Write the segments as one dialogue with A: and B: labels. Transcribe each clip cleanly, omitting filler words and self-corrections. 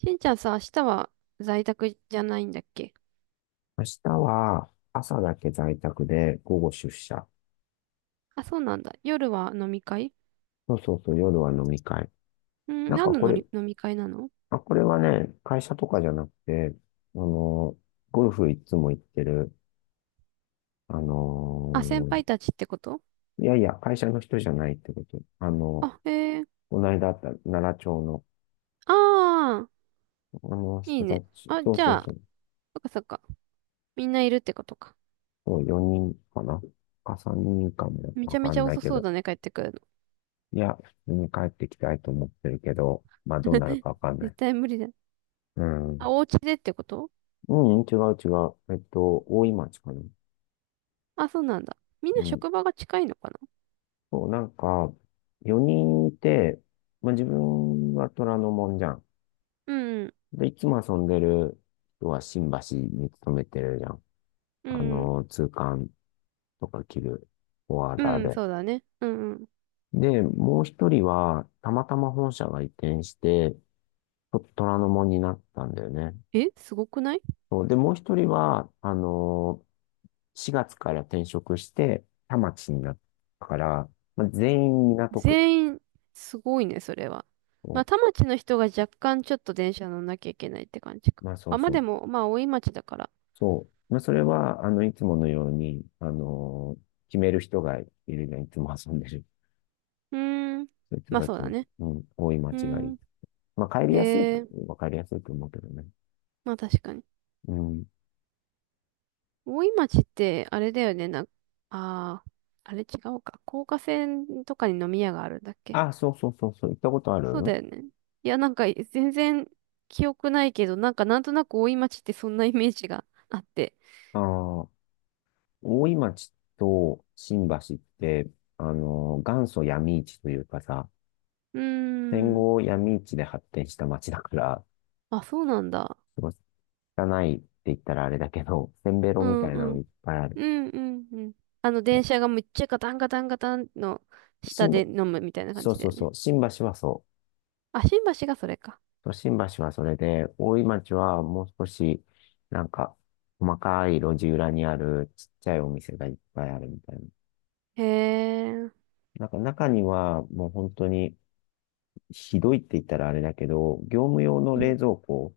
A: しんちゃんさ、明日は在宅じゃないんだっけ？
B: 明日は朝だけ在宅で午後出社。
A: あ、そうなんだ。夜は飲み会？
B: そうそうそう、夜は飲み会。
A: うん、
B: なん
A: 何
B: か
A: の
B: こ
A: の
B: れ、
A: り飲み会なの？
B: これはね、会社とかじゃなくて、あの、ゴルフいつも行ってる、あ
A: あ、先
B: の、
A: 輩たちってこと？
B: いやいや、会社の人じゃないってこと。あの、
A: あ、へえ。
B: この間あった奈良町の、
A: ああ、
B: あの
A: い
B: 人
A: い
B: た
A: ね。
B: ち、
A: あ、
B: そう
A: じ
B: そ
A: ゃ
B: う
A: あ、
B: そう、
A: そっかそっか。みんないるってことか。
B: そう4人かな3人かも
A: めち
B: わ
A: ゃめ
B: か
A: ち
B: ん
A: ゃ
B: ない
A: 遅
B: け
A: そう
B: ど、
A: だね、帰ってくるの。
B: いや、普通に帰ってきたいと思ってるけど、まあどうなる かわかんな
A: 絶
B: い。
A: 対無理だ。
B: うん。
A: あ、お家でってこと？
B: うん、違う違う。大井町かな。
A: あ、そうなんだ。みんな
B: うん。
A: 職場が近いのかな？
B: そう、なんか、4人いて、まあ、自分は虎ノ門じゃん。
A: うん、
B: で、いつも遊んでる人は新橋に勤めてるじゃん。
A: う
B: あ
A: ん、
B: の、通関とか着るフォワー
A: う
B: ダー
A: ん、うん
B: で。
A: そうだね。うん、うん。
B: で、もう一人は、たまたま本社が移転して、ちょっと虎ノ門になったんだよね。
A: え、すごくない？
B: そう、で、もう一人は、4月から転職して、田町になったから、まあ、全員港区。
A: 全員、すごいね、それは。ま
B: そ
A: あ、田町の人が若干ちょっと電車乗んなきゃいけないって感じ
B: う、
A: か。
B: まあそう
A: あ、まあ
B: そ
A: で
B: う。
A: も、まあ、大井町だから。
B: そう。まあそれは、いつものように、決める人がいるじゃん。いつも遊んでる。
A: うーん。
B: そういう人
A: まあ
B: が
A: そう
B: 決め
A: だ
B: る。
A: ね。
B: うん。多い間
A: う
B: 違
A: ー
B: い。
A: ん。
B: まあ帰り
A: え
B: やすい。
A: え。
B: わかりやすいと思うけどね。
A: まあ確かに。
B: うん。
A: 大井町って、あれだよね、ああ、あれ違うか。高架線とかに飲み屋があるんだっけ？
B: あ、そうそうそうそう。行ったことあ
A: そう
B: る。
A: だよね。いや、なんか、全然記憶ないけど、なんか、なんとなく大井町ってそんなイメージがあって。
B: ああ、大井町と新橋って、あの元祖闇市というかさ、
A: うー
B: 戦
A: ん。
B: 後闇市で発展した町だから、
A: あ、そうなんだ。
B: すごい汚いって言ったらあれだけど、せんべろ
A: う
B: み
A: ん
B: たい
A: う
B: なの
A: ん。
B: いっぱいある。
A: うんうんうん。電車がめっちゃガタンガタンガタンの下
B: 新
A: で
B: 聞
A: 飲むみたいな感
B: そう
A: じだ
B: そう
A: よ
B: そ
A: ね。
B: う。新橋はそ
A: あ、新橋がそれか。
B: う。新橋はそれで、大井町はもう少し、なんか、細かい路地裏にあるちっちゃいお店がいっぱいあるみたいな。
A: へえ。
B: なんか中にはもう本当にひどいって言ったらあれだけど、業務用の
A: う
B: 冷
A: ん。
B: 蔵庫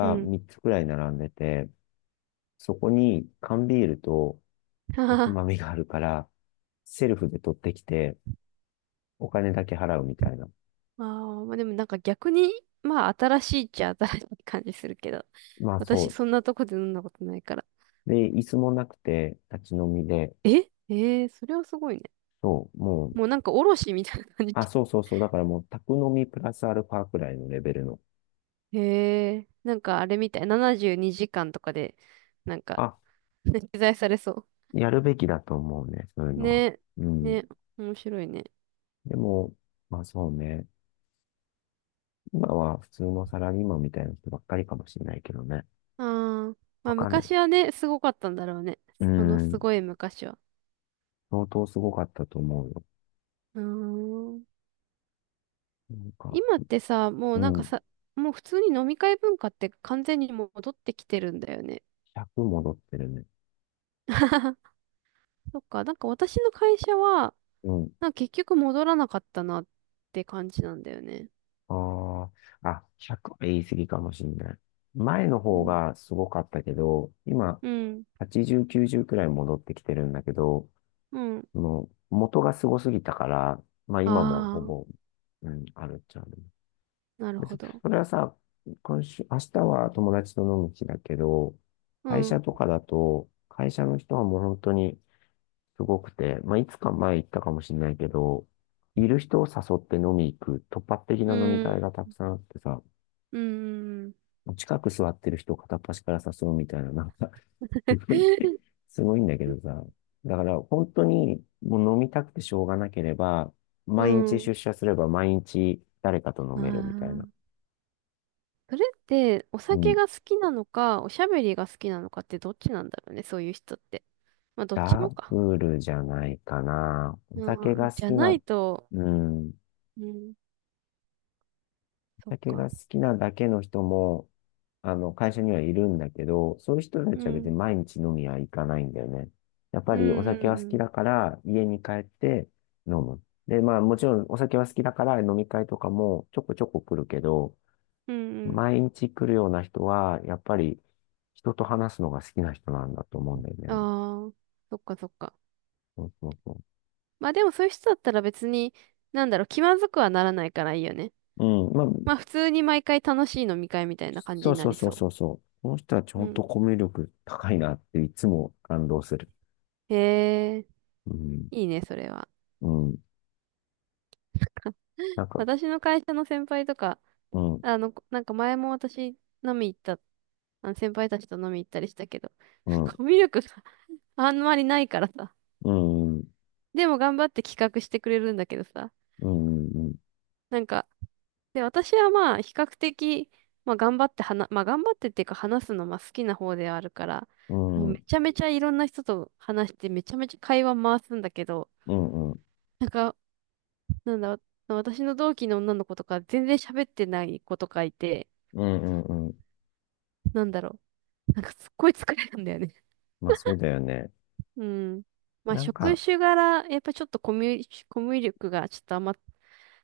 A: うん。
B: 3つくらい並んでて、そこに缶ビールと
A: は
B: お
A: は
B: つ
A: は。
B: まみがあるから、セルフで取ってきて、お金だけ払うみたいな。
A: ああ、まあでもなんか逆に、まあ新しいっちゃ新しい感じするけど、
B: まあ
A: 私
B: そ
A: そんなとこで飲んだことないから。
B: う。で、椅子もなくて、立ち飲みで、
A: ええー、それはすごいね。
B: そう、も、
A: もうなんかおろしみたいな感じ。
B: あ、そうそうそう。だからもう、宅飲みプラスアルファくらいのレベルの。
A: へえ。なんかあれみたい。72時間とかで、なんか、
B: あ、
A: ね、取材されそ
B: やるべきだと思うね、そういう
A: う。
B: のは。
A: ね。
B: うん。
A: ね。面白いね。
B: でも、まあそうね。今は普通のサラリーマンみたいな人ばっかりかもしれないけどね。
A: ああ、ま
B: わ
A: あ
B: かんな
A: 昔
B: い。
A: はね、すごかったんだろうね。
B: う
A: その
B: ん。
A: すごい昔は。
B: 相当すごかったと思うよ。
A: うーん。
B: なんか、
A: 今ってさ、もう
B: う
A: なんか
B: ん。
A: さ、もう普通に飲み会文化って完全に戻ってきてるんだよね。
B: 100戻ってるね。
A: そっか、なんか私の会社は、
B: うん。
A: なんか結局戻らなかったなって感じなんだよね。
B: ああ、あ、100は言い過ぎかもしれない。前の
A: う
B: 方
A: ん。
B: がすごかったけど、今、
A: うん。
B: 80、90くらい戻ってきてるんだけど、
A: うん。
B: その、元がすごすぎたから、まあ今も
A: あ
B: ほぼ、うん、あるっちゃある。
A: あ、なるほ
B: そ
A: ど。
B: それはさ、今週、明日は友達と飲む日だけど、
A: う
B: 会
A: ん。
B: 社とかだと、会社の人はもう本当にすごくて、まあいつか前言ったかもしれないけど、いる人を誘って飲み行く突発的な
A: う
B: 飲み
A: ん。
B: 会がたくさんあってさ、
A: うん。
B: 近く座ってる人を片っ端から誘うみたいな、なんかすごいね、すごいんだけどさ。だから本当にもう飲みたくてしょうがなければ、
A: う
B: 毎日
A: ん。
B: 出社すれば毎日誰かと 飲
A: あ
B: めるみたいな。
A: あ。それってお
B: う
A: 酒
B: ん、
A: が好きなのか、おしゃべりが好きなのかってどっちなんだろうね、そういう人って。まあ、どっち
B: ダ
A: もか。
B: ブルじゃないかな。お酒
A: う
B: が
A: ん、
B: 好
A: じゃ
B: き
A: な
B: な、
A: いと、
B: うん、
A: うん、そっ
B: 酒
A: か。
B: が好きなだけの人も、あの、会社にはいるんだけど、そういう人た
A: う
B: ちは別に
A: ん、
B: 毎日飲みは行かないんだよね。やっぱ
A: う
B: りお
A: ん、
B: 酒は好
A: う
B: き
A: ん、
B: だから、家に帰って飲む。で、まあもちろんお酒は好きだから飲み会とかもちょこちょこ来るけど、
A: うん、うんうん。
B: 毎日来るような人は、やっぱり人と話すのが好きな人なんだと思うんだよ
A: あ
B: ね。
A: あ、そっかそっか。
B: そうそうそ
A: まあでもそういう人だったら別に、なんだろう、気まずくはならないからいいよね。
B: う。うん、まあ、
A: まあ普通に毎回楽しい飲み会みたいな感じ
B: そ
A: に
B: う
A: な
B: そう
A: り
B: そう
A: そ
B: そうそう。この人たち
A: う。う
B: 本当
A: ん。
B: コミュ力高いなっていつも感動する。
A: へえ、
B: うん。
A: いいね、それは。
B: うん。 なんか、
A: 私の会社の先輩とか、
B: うん、
A: なんか前も私飲み行った、あの先輩たちと飲み行ったりしたけど、
B: うん、
A: コミュ力が あんまりないからさ。
B: うん、うん、
A: でも頑張って企画してくれるんだけどさ。
B: うん、う
A: なんか、で、私はまあ比較的、まあ頑張って話、まあ頑張ってっていうか話すのまあ好きな方ではあるから、もう
B: ん、うん、う
A: め
B: ん、
A: ちゃめちゃいろんな人と話してめちゃめちゃ会話回すんだけど、
B: うん、
A: なんか、なんだ、私の同期の女の子とか全然喋ってない子とかいて、
B: うん、うん。
A: なんだろう。なんかすっごい疲れるんだよね。
B: まあそうだよね。
A: うん。まあ、
B: なん
A: 職
B: か、
A: 種柄、やっぱちょっとコミュ力がちょっとあんま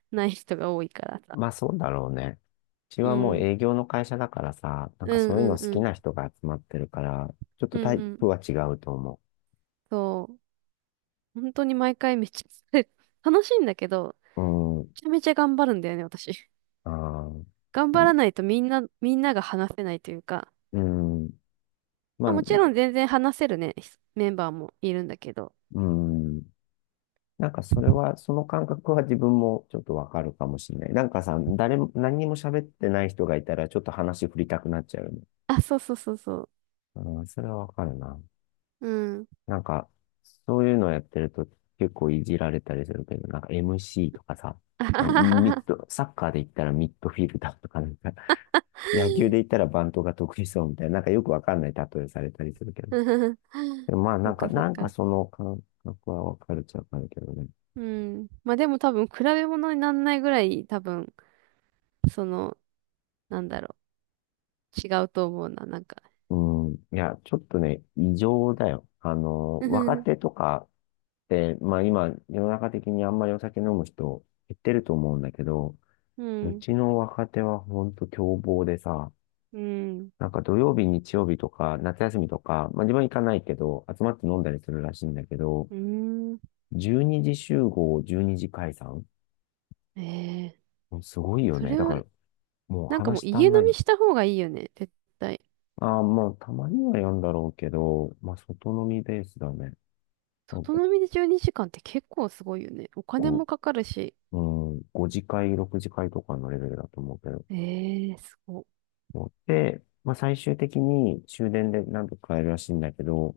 A: ない人が多いからさ。
B: まあそうだろうね。うち
A: う
B: はもう
A: ん。
B: 営業の会社だからさ、なん
A: う
B: か
A: ん
B: そう
A: う
B: いう
A: ん
B: の好
A: う
B: き
A: ん。
B: な人が集まってるから、ちょっと
A: うん
B: タイ
A: うん。
B: プは違うと思
A: そう。本当に毎回めっちゃ疲れる、楽しいんだけど、
B: う。うん、
A: めちゃめちゃ頑張るんだよね、私。
B: あ
A: 頑張ら
B: あ、
A: ないとみんな、みんなが話せないというか、
B: うん、
A: ま
B: まあ、
A: あ、もちろん全然話せるね、ひメンバーもいるんだけど。
B: うん。なんかそれは、その感覚は自分もちょっとわかるかもしれない。なんかさ、誰も、何にも喋ってない人がいたら、ちょっと話振りたくなっちゃうよね。
A: あ、そうそうそうそ
B: うん、それはわかるな。
A: う。うん。
B: なんか、そういうのやってると結構いじられたりするけど、なんか MC とかさ、
A: あは
B: なんか
A: はは
B: ミッ
A: は。
B: ド、サッカーで言ったらミッドフィルダーとかなんか、野球で言ったらバントが得意そうみたいな、なんかよくわかんない例えされたりするけど。
A: うん。
B: でもまあ
A: そ
B: な
A: っ
B: んか、
A: かそっ
B: なんか
A: か。
B: その感覚はわかるっちゃわかるけどね。
A: うん。まあでも多分比べ物にならないぐらい多分その、なんだろう、違うと思うな、なんか。
B: うん、いや、ちょっとね、異常だよ。あの、若 手とかって、まあ今、世の中的にあんまりお酒飲む人減ってると思うんだけど、
A: う
B: う
A: ん、う
B: ちの若手はほんと凶暴でさ、
A: ん、
B: なんか土曜日、日曜日とか、夏休みとか、まあ自分は行かないけど、集まって飲んだりするらしいんだけど、
A: うん。
B: 12時集合、12時解散、
A: ええ。
B: もうすごいよ
A: そ
B: ね。
A: れ
B: だか
A: は、
B: ら、もう
A: なんかもう
B: 話足
A: 家
B: ん
A: 飲
B: ない。
A: みした方がいいよね、絶対。
B: ああ、まあたまにはやんだろうけど、まあ外飲みベースだね。なん
A: 外
B: か
A: 飲みで12時間って結構すごいよね。お金
B: こ
A: もかかるし。
B: う、う5次会、6次会とかのレベルだと思うけど。
A: ええすごい。
B: 思って、まあ、最終的に終電で何とか帰るらしいんだけど、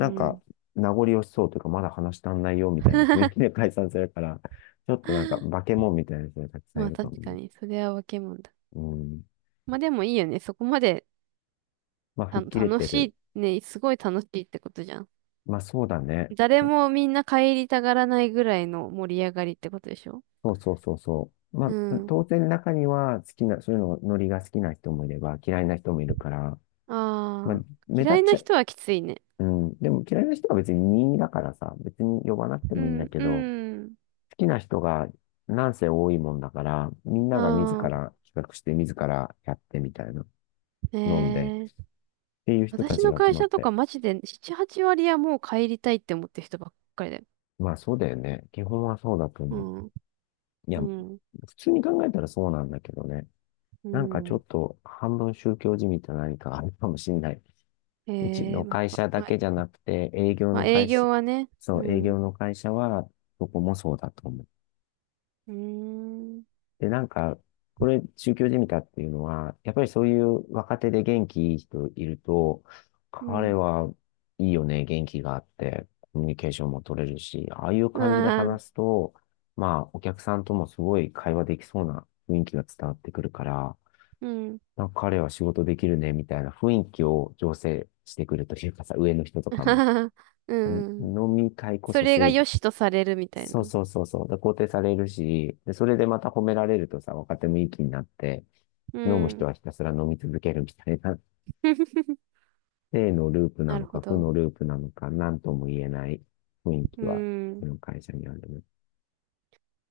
A: う
B: んか、
A: ん。
B: 名残惜しそうというか、まだ話足んないよみたいな雰囲気で解散するから、ちょっとなんか、化け物みたいな人がたくさん
A: ま
B: い
A: あ
B: るかも
A: 確か
B: ね。
A: に、それは分けもんだ。
B: うん。
A: まあでもいいよね、そこまで
B: まあ、吹っ切れ
A: 楽
B: てる。
A: しい、ね、すごい楽しいってことじゃん。
B: まあ、そうだね。
A: 誰もみんな帰りたがらないぐらいの盛り上がりってことでしょ
B: そうそうそうそう。ま
A: う？
B: あ、当然中には好きな、そういうの、ノリが好きな人もいれば、嫌いな人もいるから、まあ、
A: ああ、
B: 目立
A: 嫌
B: っ
A: いな
B: ちゃう。
A: 人はきついね。
B: うん。でも嫌いな人は別に任意だからさ、別に呼ばなくて
A: う
B: もいいんだ
A: ん、
B: け
A: う
B: ど、
A: ん。
B: きな人がなんせ多いもんだから、みんなが自
A: ああ、
B: ら企画して自らやってみたいな、飲んでっ
A: ねえ。
B: ていう人た
A: 私
B: ち
A: の
B: が集
A: 会
B: まっ
A: 社とか
B: て。
A: マジで7、8割はもう帰りたいって思ってる人ばっかりだよ。
B: まあそうだよね。基本はそうだと
A: う
B: 思う。
A: ん、
B: いや、
A: うん、
B: 普通に考えたらそうなんだけどね。
A: う
B: なんかちょ
A: ん。
B: っと半分宗教じみた何かあるかもしんない。
A: え
B: うち
A: え、
B: の会社だけじゃなくて、営業
A: まあ、
B: の
A: 営
B: 会社、
A: 業はね。う
B: そう、営
A: ん、
B: 業
A: う
B: の会社は、どこもそうだと思う。
A: ーん、
B: で、なんか、これ、宗教じみたっていうのは、やっぱりそういう若手で元気いい人いると、
A: う
B: 彼
A: ん。
B: はいいよね、元気があって、コミュニケーションも取れるし、ああいう
A: ま
B: 感じで
A: あ、
B: 話すと、まあ、お客さんともすごい会話できそうな雰囲気が伝わってくるから、
A: うん。
B: なんか彼は仕事できるね、みたいな雰囲気を醸成してくるというかさ、上の人とかも。
A: うん。
B: 飲み会こ
A: そ
B: そ
A: れが
B: 正
A: 良
B: 義。
A: しとされるみたいな。
B: そうそうそうそう。で、肯定されるし、で、それでまた褒められるとさ、若手もいい気になって、
A: う
B: 飲む人
A: ん。
B: はひたすら飲み続けるみたいな、正のループな
A: なる
B: の
A: ほ
B: か、負
A: ど。
B: のループなのか、なんとも言えない雰囲
A: う
B: 気は、こ
A: ん。
B: の会社にあるね。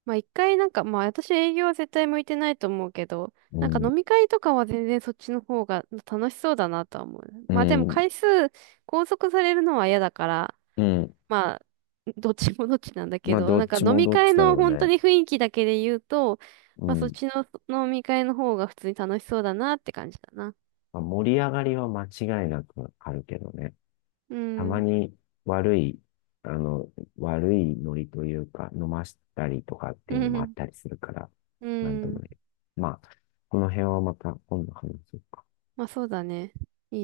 A: まあ一回なんか、まあ私営業は絶対向いてないと思うけど、
B: う
A: なんか
B: ん、
A: 飲み会とかは全然そっちの方が楽しそうだなとは思う。
B: う
A: まあでも
B: ん、
A: 回数拘束されるのは嫌だから、
B: うん。
A: まあどっちもどっちなんだけ
B: まあ、
A: ど、
B: ど
A: なん
B: っ
A: か
B: ち
A: 飲
B: も
A: み
B: どっ
A: 会
B: ちだ
A: の
B: ろう
A: 本当
B: ね。
A: に雰囲気だけで言うと、
B: う
A: まあそっ
B: ん。
A: ちの飲み会の方が普通に楽しそうだなって感じだな。
B: まあ、盛り上がりは間違いなくあるけどね。
A: う
B: たま
A: ん。
B: に悪い、あの、悪いノリというか、飲ましたりとかって
A: う
B: いうのもあっ
A: ん。
B: たりするから、
A: う
B: なんとも
A: ん。
B: ね。まあ、この辺はまた今度話そうか。
A: まあそうだね。